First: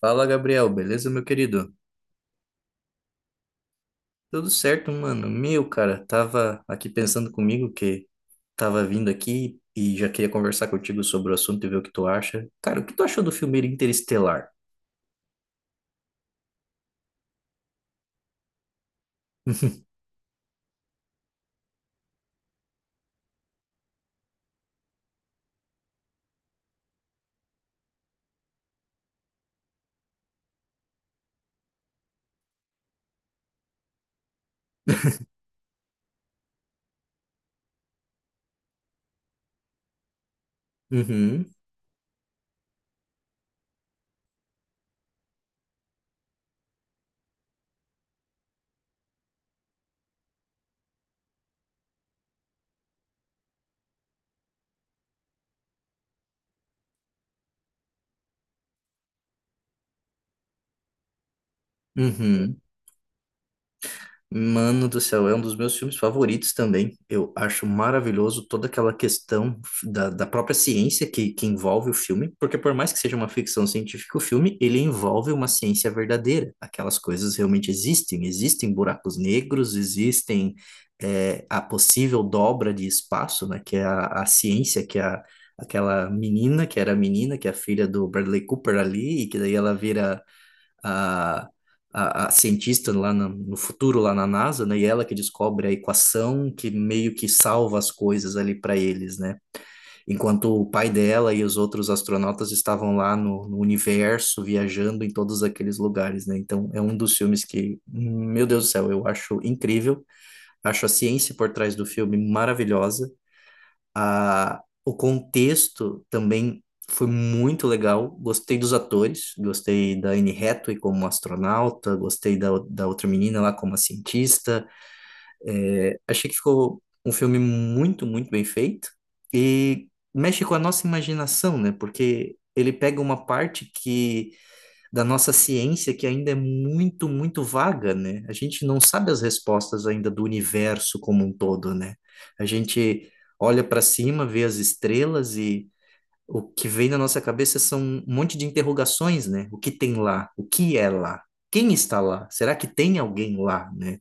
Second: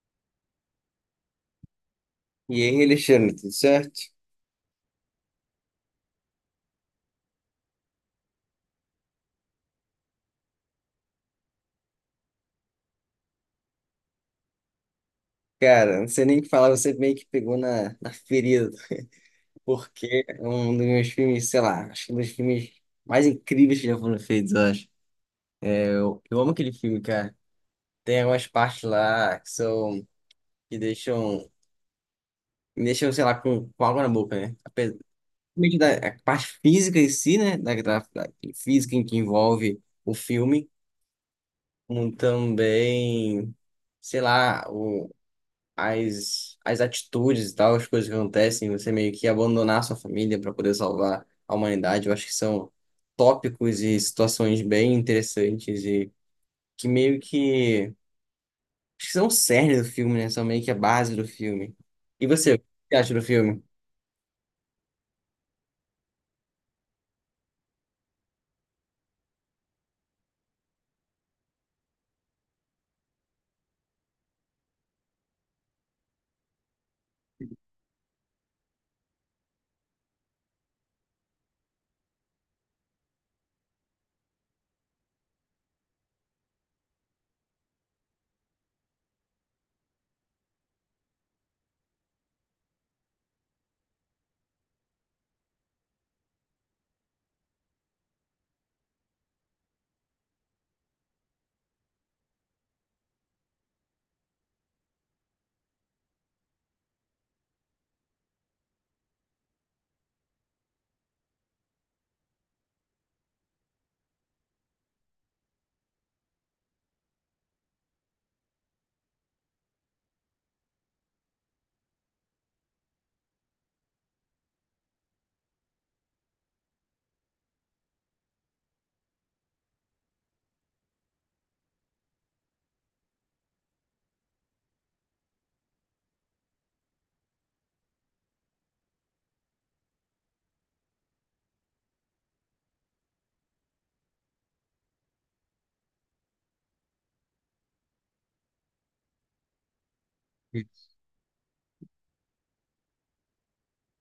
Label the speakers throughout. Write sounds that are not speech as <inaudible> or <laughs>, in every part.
Speaker 1: Fala, Gabriel, beleza, meu querido?
Speaker 2: E aí, Alexandre, tudo certo?
Speaker 1: Tudo certo, mano? Meu, cara, tava aqui pensando comigo que tava vindo aqui e já queria conversar contigo sobre o assunto e ver o que tu acha. Cara, o que tu achou do filme Interestelar?
Speaker 2: Cara, não sei nem o que falar, você meio que pegou na ferida, porque é um dos meus filmes, sei lá, acho que é um dos filmes mais incríveis que já foram feitos, eu acho. Eu amo aquele filme, cara. Tem algumas partes lá que são, que deixam, me deixam, sei lá, com água na boca, né? Apesar
Speaker 1: <laughs>
Speaker 2: meio que da a parte física em si, né? Da física em que envolve o filme,
Speaker 1: Uhum,
Speaker 2: como também, sei lá, o as atitudes e tal, as coisas que acontecem, você meio que abandonar sua família para poder salvar a humanidade, eu acho que são tópicos e situações bem interessantes e que meio que, acho que são o cerne do filme, né? São meio que a base do filme. E você,
Speaker 1: uhum.
Speaker 2: o que você acha do filme?
Speaker 1: Mano do céu, é um dos meus filmes favoritos também. Eu acho maravilhoso toda aquela questão da própria ciência que envolve o filme, porque por mais que seja uma ficção científica, o filme ele envolve uma ciência verdadeira. Aquelas coisas realmente existem, existem buracos negros, existem a possível dobra de espaço, né? Que é a ciência, que é a, aquela menina que era a menina, que é a filha do Bradley Cooper ali, e que daí ela vira a, a cientista no futuro, lá na NASA, né? E ela que descobre a equação que meio que salva as coisas ali para eles, né? Enquanto o pai dela e os outros astronautas estavam lá no, no universo, viajando em todos aqueles lugares, né? Então é um dos filmes que, meu Deus do céu, eu acho incrível. Acho a ciência por trás do filme maravilhosa. A, o contexto também foi muito legal. Gostei dos atores, gostei da Anne Hathaway como astronauta, gostei da outra menina lá como a cientista. Achei que ficou um filme muito, muito bem feito e mexe com a nossa imaginação, né? Porque ele pega uma parte que da nossa ciência que ainda é muito, muito vaga, né? A gente não sabe as respostas ainda do universo como um todo, né? A gente olha para cima, vê as estrelas e o que vem na nossa cabeça são um monte de interrogações, né? O que tem lá? O que é lá? Quem está lá? Será que tem alguém lá, né?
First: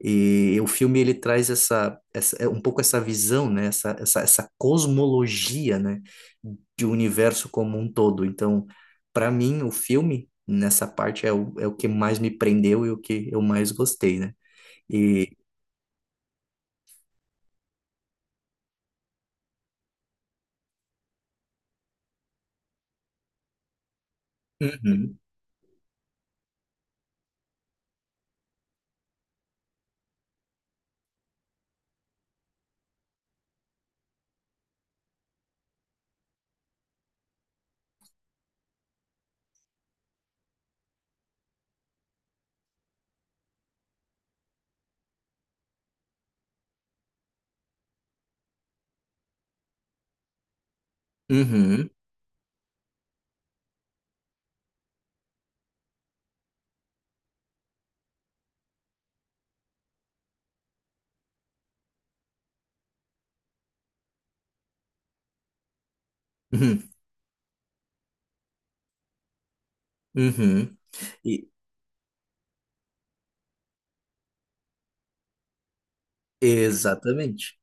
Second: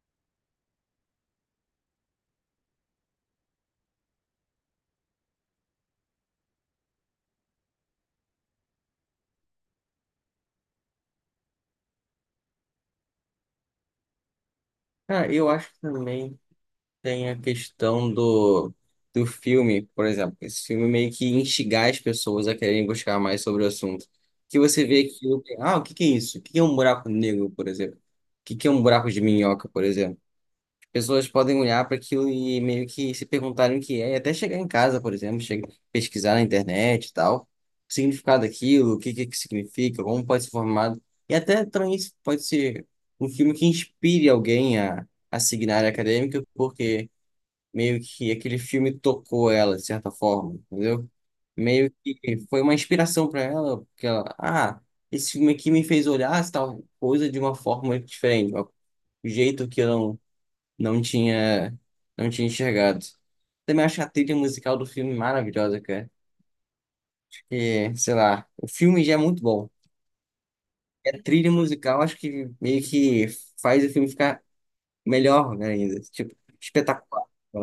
Speaker 1: E o filme ele traz essa é um pouco essa visão, né? Essa cosmologia, né? De um universo como um todo. Então, para mim, o filme nessa parte é o que mais me prendeu e o que eu mais gostei, né?
Speaker 2: Ah,
Speaker 1: E
Speaker 2: eu acho também. Tem a questão do filme, por exemplo, esse filme meio que instigar as pessoas a quererem buscar mais sobre o assunto. Que você vê
Speaker 1: Uhum,
Speaker 2: que, ah, o que que é isso? O que que é um buraco negro, por exemplo? O que que é um buraco de minhoca, por exemplo? Pessoas podem olhar para aquilo e meio que se perguntarem o que é, e até chegar em casa, por exemplo, chegar, pesquisar na internet e tal, o significado daquilo, o que que significa, como pode ser formado. E até também isso pode ser um filme que inspire alguém a seguir na área acadêmica, porque meio que aquele filme tocou ela, de certa forma, entendeu?
Speaker 1: uhum,
Speaker 2: Meio que foi uma inspiração para ela, porque ela, ah, esse filme aqui me fez olhar essa tal coisa de uma forma diferente, um jeito que eu não, não tinha, não tinha enxergado. Também acho a trilha musical do filme maravilhosa, cara.
Speaker 1: uhum,
Speaker 2: E, sei lá, o filme já é muito bom.
Speaker 1: uhum.
Speaker 2: E a
Speaker 1: E,
Speaker 2: trilha musical acho que meio que faz o filme ficar melhor ainda, tipo, espetacular.
Speaker 1: exatamente.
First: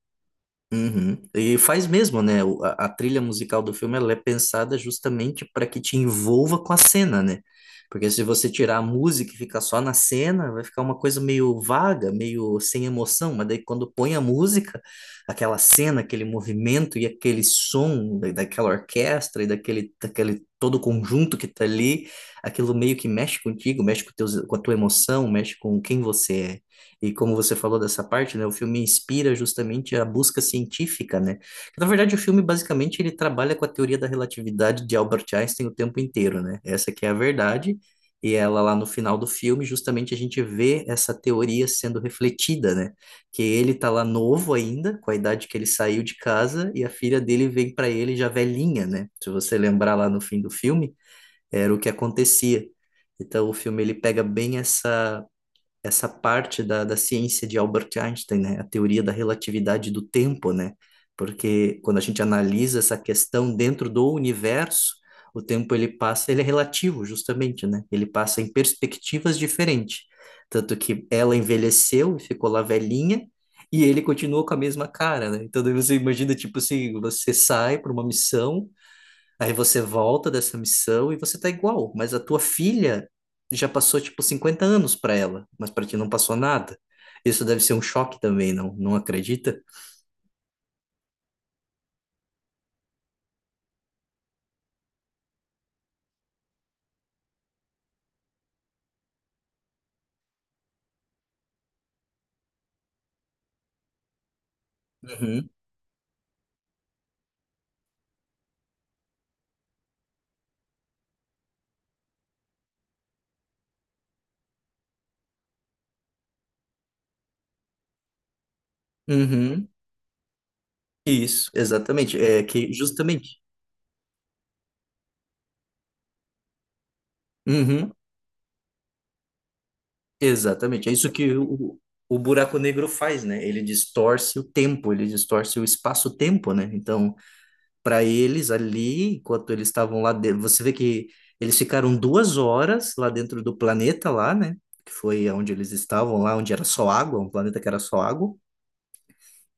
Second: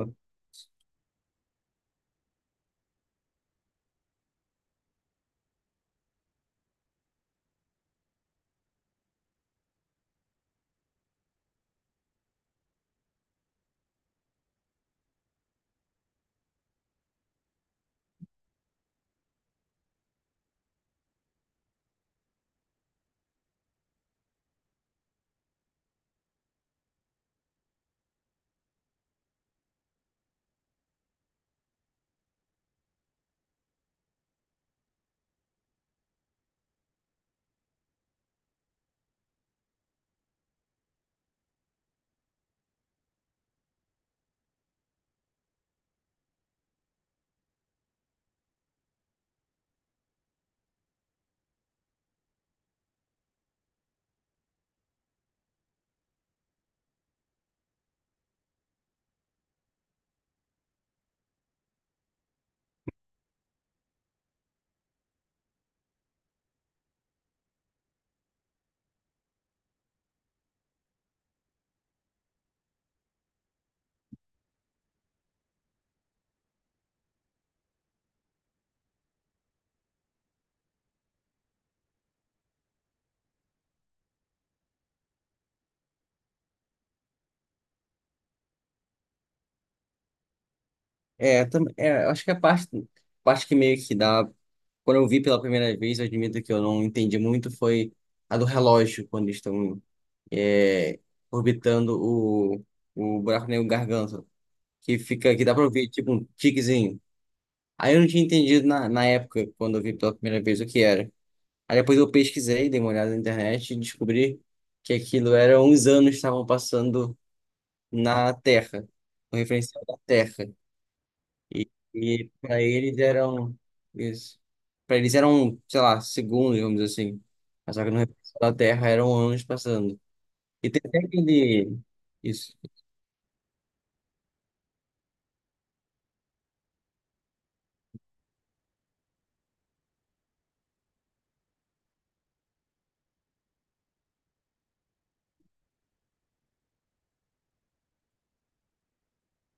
Speaker 1: Uhum. E faz mesmo, né? A trilha musical do filme ela é pensada justamente para que te envolva com a cena, né? Porque se você tirar a música e ficar só na cena, vai ficar uma coisa meio vaga, meio sem emoção. Mas daí quando põe a música, aquela cena, aquele movimento e aquele som daquela orquestra e daquele todo conjunto que tá ali, aquilo meio que mexe contigo, mexe com a tua emoção, mexe com quem você é. E como você falou dessa parte, né, o filme inspira justamente a busca científica, né? Na verdade, o filme basicamente ele trabalha com a teoria da relatividade de Albert Einstein o tempo inteiro, né? Essa que é a verdade, e ela lá no final do filme, justamente a gente vê essa teoria sendo refletida, né? Que ele tá lá novo ainda, com a idade que ele saiu de casa, e a filha dele vem para ele já velhinha, né? Se você lembrar lá no fim do filme, era o que acontecia. Então o filme ele pega bem essa parte da ciência de Albert Einstein, né? A teoria da relatividade do tempo, né? Porque quando a gente analisa essa questão dentro do universo, o tempo ele passa, ele é relativo, justamente, né? Ele passa em perspectivas diferentes. Tanto que ela envelheceu e ficou lá velhinha, e ele continuou com a mesma cara, né? Então daí você imagina, tipo assim, você sai para uma missão. Aí você volta dessa missão e você tá igual, mas a tua filha já passou tipo 50 anos para ela, mas para ti não passou nada. Isso deve ser um choque também, não? Não acredita?
Speaker 2: É, é, acho que a parte, parte que meio que dá. Quando eu vi pela primeira vez, eu admito que eu não entendi muito, foi a do relógio, quando eles estão é, orbitando o buraco negro Garganta, que fica, que
Speaker 1: Uhum.
Speaker 2: dá pra ouvir tipo um tiquezinho. Aí eu não tinha entendido na época, quando eu vi pela primeira vez, o que era. Aí depois eu pesquisei, dei uma olhada na internet e descobri que aquilo era uns anos que estavam passando na Terra, um
Speaker 1: Uhum.
Speaker 2: referencial da Terra.
Speaker 1: Isso,
Speaker 2: E,
Speaker 1: exatamente.
Speaker 2: e
Speaker 1: É
Speaker 2: para
Speaker 1: que
Speaker 2: eles
Speaker 1: justamente.
Speaker 2: eram isso. Para eles eram, sei lá, segundos, vamos dizer assim. Mas só
Speaker 1: Uhum.
Speaker 2: que no resto da Terra eram anos passando. E tem
Speaker 1: Exatamente. É
Speaker 2: até
Speaker 1: isso que
Speaker 2: aquele.
Speaker 1: o
Speaker 2: Isso.
Speaker 1: buraco negro faz, né? Ele distorce o tempo, ele distorce o espaço-tempo, né? Então, para eles ali, enquanto eles estavam lá dentro. Você vê que eles ficaram 2 horas lá dentro do planeta lá, né? Que foi onde eles estavam lá, onde era só água, um planeta que era só água.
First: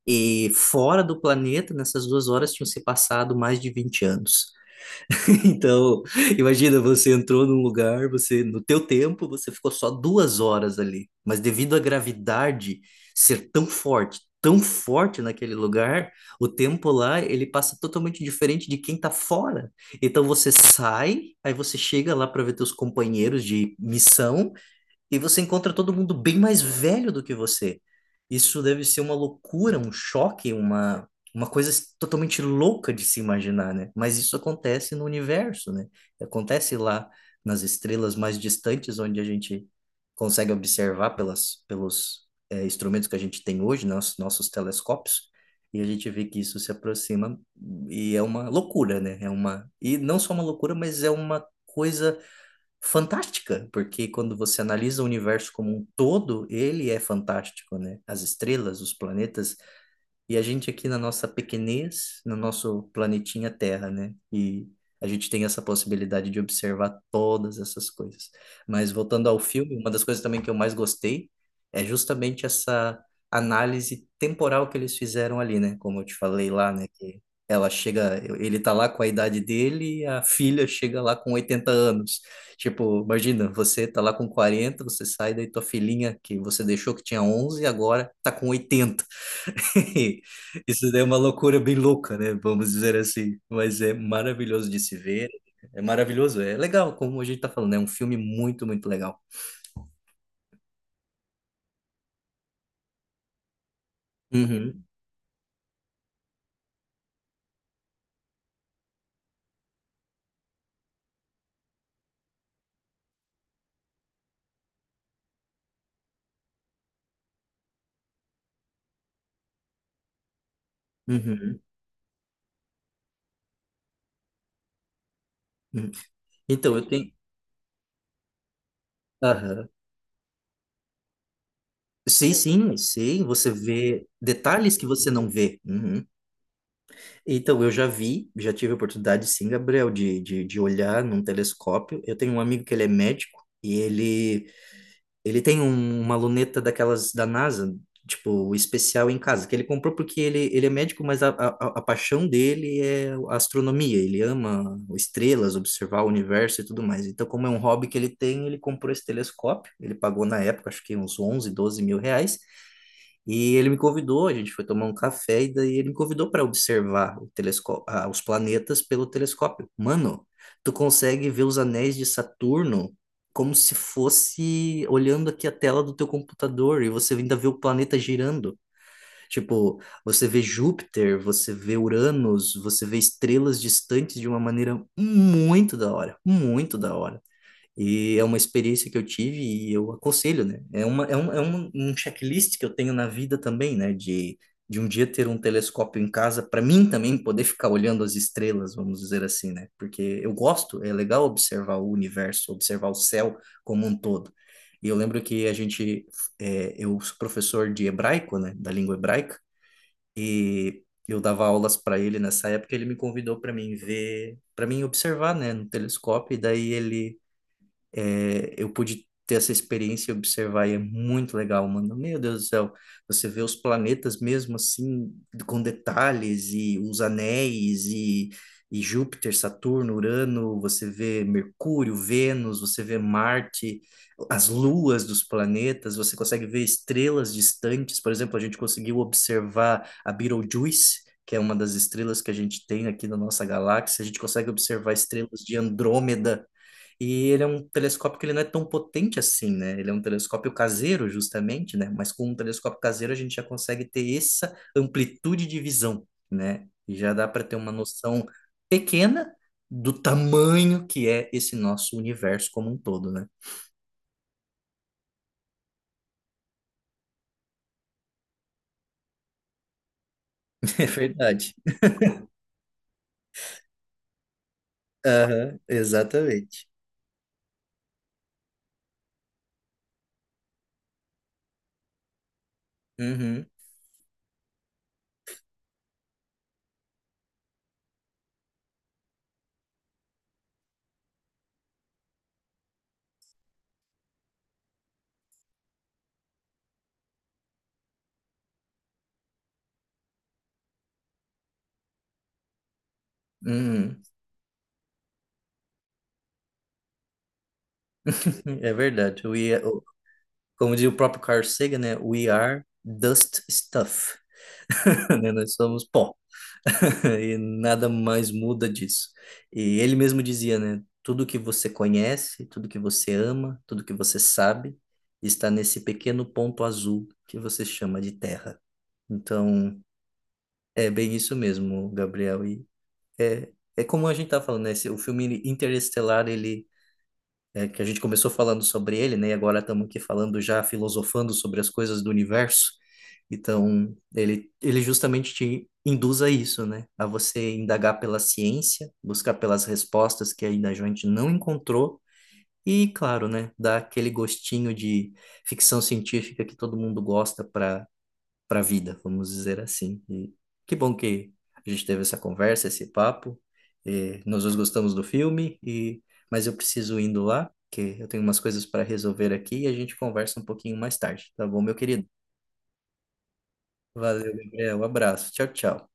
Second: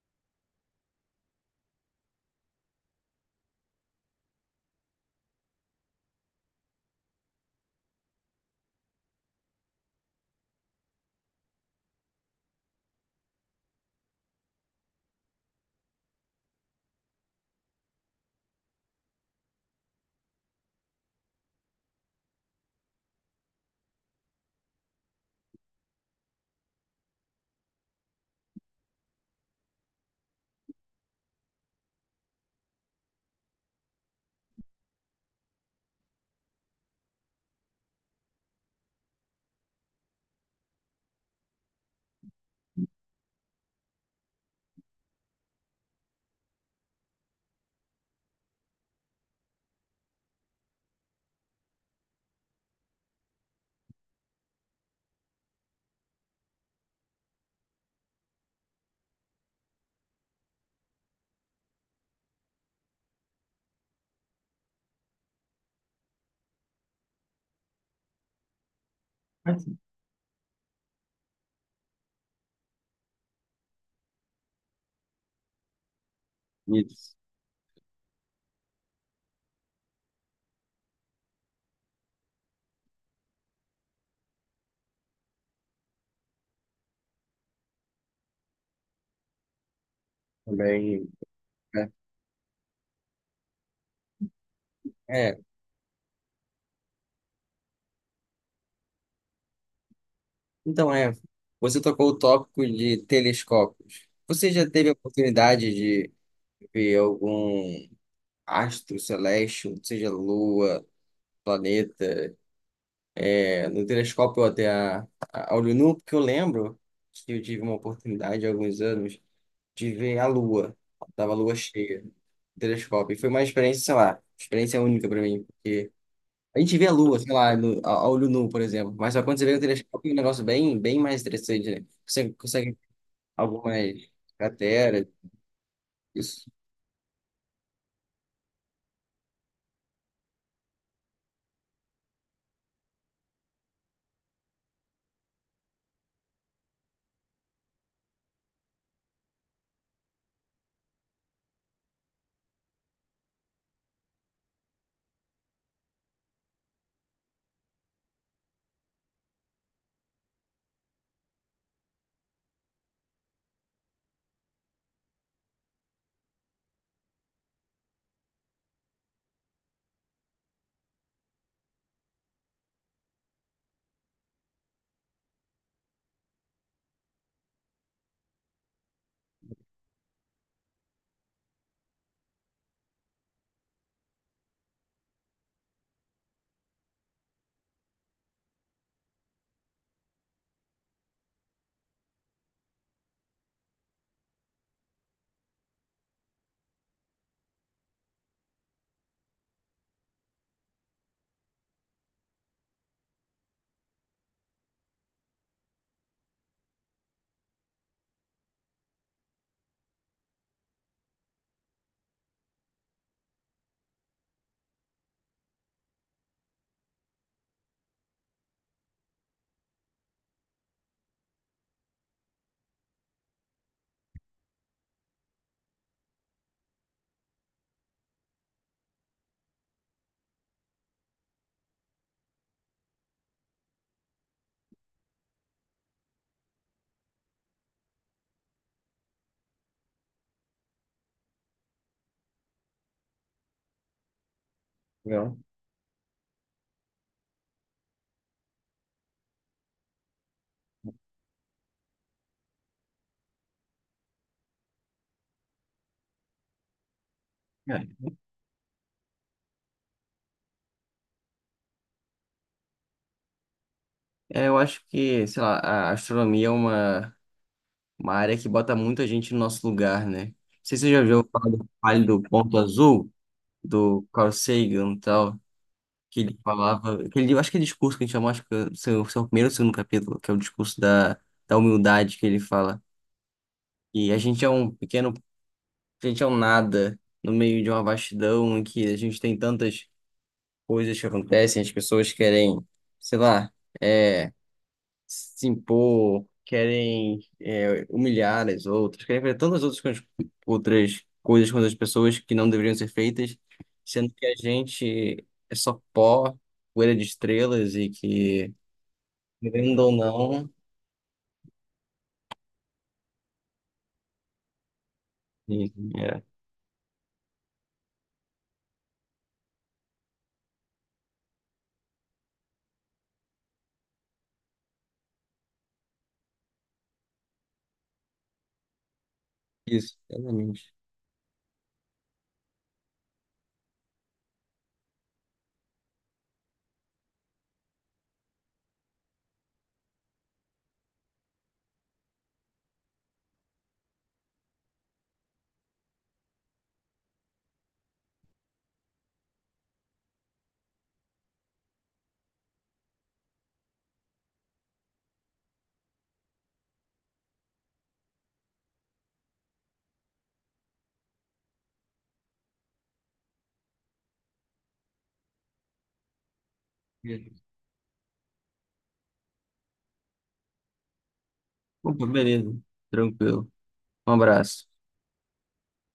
Speaker 1: E fora do planeta, nessas duas horas, tinham se passado mais de 20 anos. <laughs> Então, imagina, você entrou num lugar, você, no teu tempo, você ficou só 2 horas ali, mas devido à gravidade ser tão forte naquele lugar, o tempo lá, ele passa totalmente diferente de quem tá fora. Então você sai, aí você chega lá para ver teus companheiros de missão, e você encontra todo mundo bem mais velho do que você. Isso deve ser uma loucura, um choque, uma coisa totalmente louca de se imaginar, né? Mas isso acontece no universo, né? Acontece lá nas estrelas mais distantes, onde a gente consegue observar pelos instrumentos que a gente tem hoje, nos, nossos telescópios. E a gente vê que isso se aproxima e é uma loucura, né? É uma, e não só uma loucura, mas é uma coisa fantástica, porque quando você analisa o universo como um todo, ele é fantástico, né? As estrelas, os planetas, e a gente aqui na nossa pequenez, no nosso planetinha Terra, né? E a gente tem essa possibilidade de observar todas essas coisas. Mas voltando ao filme, uma das coisas também que eu mais gostei é justamente essa análise temporal que eles fizeram ali, né? Como eu te falei lá, né?
Speaker 2: Isso.
Speaker 1: Que ela chega, ele tá lá com a idade dele e a filha chega lá com 80 anos. Tipo, imagina, você tá lá com quarenta, você sai, daí tua filhinha que você deixou que tinha 11, agora tá com 80. <laughs> Isso daí é
Speaker 2: Também.
Speaker 1: uma loucura bem
Speaker 2: É.
Speaker 1: louca, né? Vamos dizer assim. Mas é maravilhoso de se ver.
Speaker 2: É.
Speaker 1: É maravilhoso, é legal, como a gente tá falando, é um filme muito, muito legal.
Speaker 2: Então é. Você tocou o tópico de telescópios. Você já
Speaker 1: Uhum,
Speaker 2: teve a oportunidade de ver algum astro celeste, ou seja, lua, planeta? É, no telescópio ou até olho nu, porque eu lembro que eu tive uma oportunidade há alguns anos de ver a Lua. Tava a Lua
Speaker 1: uhum,
Speaker 2: cheia no telescópio. E foi uma experiência, sei lá, experiência única para mim,
Speaker 1: uhum.
Speaker 2: porque a
Speaker 1: Então,
Speaker 2: gente
Speaker 1: eu
Speaker 2: vê a
Speaker 1: tenho.
Speaker 2: Lua, sei lá, no, a olho nu, por exemplo, mas só quando você vê o
Speaker 1: Aham.
Speaker 2: telescópio é um negócio bem, bem mais interessante, né? Você
Speaker 1: Sim, sim,
Speaker 2: consegue
Speaker 1: sim. Você
Speaker 2: algumas
Speaker 1: vê detalhes que
Speaker 2: crateras,
Speaker 1: você não vê. Uhum.
Speaker 2: isso.
Speaker 1: Então, eu já vi, já tive a oportunidade, sim, Gabriel, de olhar num telescópio. Eu tenho um amigo que ele é médico e ele ele tem uma luneta daquelas da NASA, tipo, especial em casa, que ele comprou porque ele é médico, mas a paixão dele é a astronomia. Ele ama estrelas, observar o universo e tudo mais. Então, como é um hobby que ele tem, ele comprou esse telescópio. Ele pagou na época, acho que uns 11, R$ 12.000. E ele me convidou, a gente foi tomar um café e daí ele me convidou para observar o telescópio, ah, os planetas pelo telescópio. Mano, tu consegue ver os anéis de Saturno como se fosse olhando aqui a tela do teu computador e você ainda vê o planeta girando. Tipo, você vê Júpiter, você vê Uranus, você vê estrelas distantes de uma maneira muito da hora, muito da hora. E é uma experiência que eu tive e eu aconselho, né? É um checklist que eu tenho na vida também, né? De um dia ter um telescópio em casa, para mim também poder ficar olhando as estrelas, vamos dizer assim, né? Porque eu gosto, é legal observar o universo, observar o céu como um todo. E eu lembro que a gente, eu sou professor de hebraico, né? Da língua hebraica, e eu dava aulas para ele nessa época, ele me convidou para mim ver, para mim observar, né? No telescópio, e daí ele eu pude ter essa experiência e observar, e é muito legal, mano. Meu Deus do céu, você vê os planetas mesmo assim, com detalhes, e os anéis, e Júpiter, Saturno, Urano, você vê Mercúrio, Vênus, você vê Marte, as luas dos planetas, você consegue ver estrelas distantes. Por exemplo, a gente conseguiu observar a Betelgeuse. Que é uma das estrelas que a gente tem aqui na nossa galáxia, a gente consegue observar
Speaker 2: Não.
Speaker 1: estrelas de Andrômeda, e ele é um telescópio que ele não é tão potente assim, né? Ele é um telescópio caseiro, justamente, né? Mas com um telescópio caseiro a gente já consegue ter essa amplitude de visão, né? E já dá para ter uma
Speaker 2: É,
Speaker 1: noção pequena do tamanho que é esse nosso universo como um todo, né?
Speaker 2: é, eu acho que, sei lá, a astronomia é uma área que bota muita gente no nosso lugar, né? Não sei
Speaker 1: <laughs>
Speaker 2: se
Speaker 1: É
Speaker 2: você já ouviu falar
Speaker 1: verdade.
Speaker 2: do Vale do Ponto Azul, do Carl Sagan e tal,
Speaker 1: Aham,
Speaker 2: que ele
Speaker 1: exatamente.
Speaker 2: falava, que ele, eu acho que é discurso que a gente chama, acho que é o seu, seu primeiro ou segundo capítulo, que é o discurso da, da humildade que ele fala.
Speaker 1: Uhum,
Speaker 2: E a gente é um pequeno, a gente é um nada no meio de uma vastidão em que a gente tem tantas coisas que acontecem, as pessoas querem, sei lá, é, se impor, querem é, humilhar as outras, querem fazer tantas outras coisas com as pessoas que não deveriam ser feitas,
Speaker 1: uhum.
Speaker 2: sendo que a gente é só pó, poeira de estrelas e que,
Speaker 1: É verdade.
Speaker 2: querendo ou não,
Speaker 1: Como diz o próprio Carl Sagan, né? We are dust stuff, <laughs> né? Nós
Speaker 2: e-
Speaker 1: somos pó.
Speaker 2: é
Speaker 1: E nada mais muda disso. E ele mesmo dizia, né? Tudo que você conhece, tudo que você ama, tudo que você sabe, está nesse pequeno ponto azul que você chama de terra. Então,
Speaker 2: isso, exatamente.
Speaker 1: é bem isso mesmo, Gabriel. E é, é como a gente tá falando, né? O filme Interestelar, ele que a gente começou falando sobre ele, né? E agora estamos aqui falando já filosofando sobre as coisas do universo. Então, ele justamente te induz a isso, né? A você indagar pela ciência, buscar pelas respostas que ainda a gente não encontrou. E, claro, né? Dar aquele gostinho de ficção científica que todo mundo gosta para para a vida, vamos dizer assim. E que bom que a gente teve essa conversa, esse papo. E nós dois gostamos do filme, e mas eu preciso indo lá, que eu tenho umas coisas para resolver aqui e a gente conversa um pouquinho mais tarde, tá bom, meu querido?
Speaker 2: Opa, beleza, tranquilo. Um
Speaker 1: Valeu,
Speaker 2: abraço.
Speaker 1: Gabriel. Um abraço. Tchau, tchau.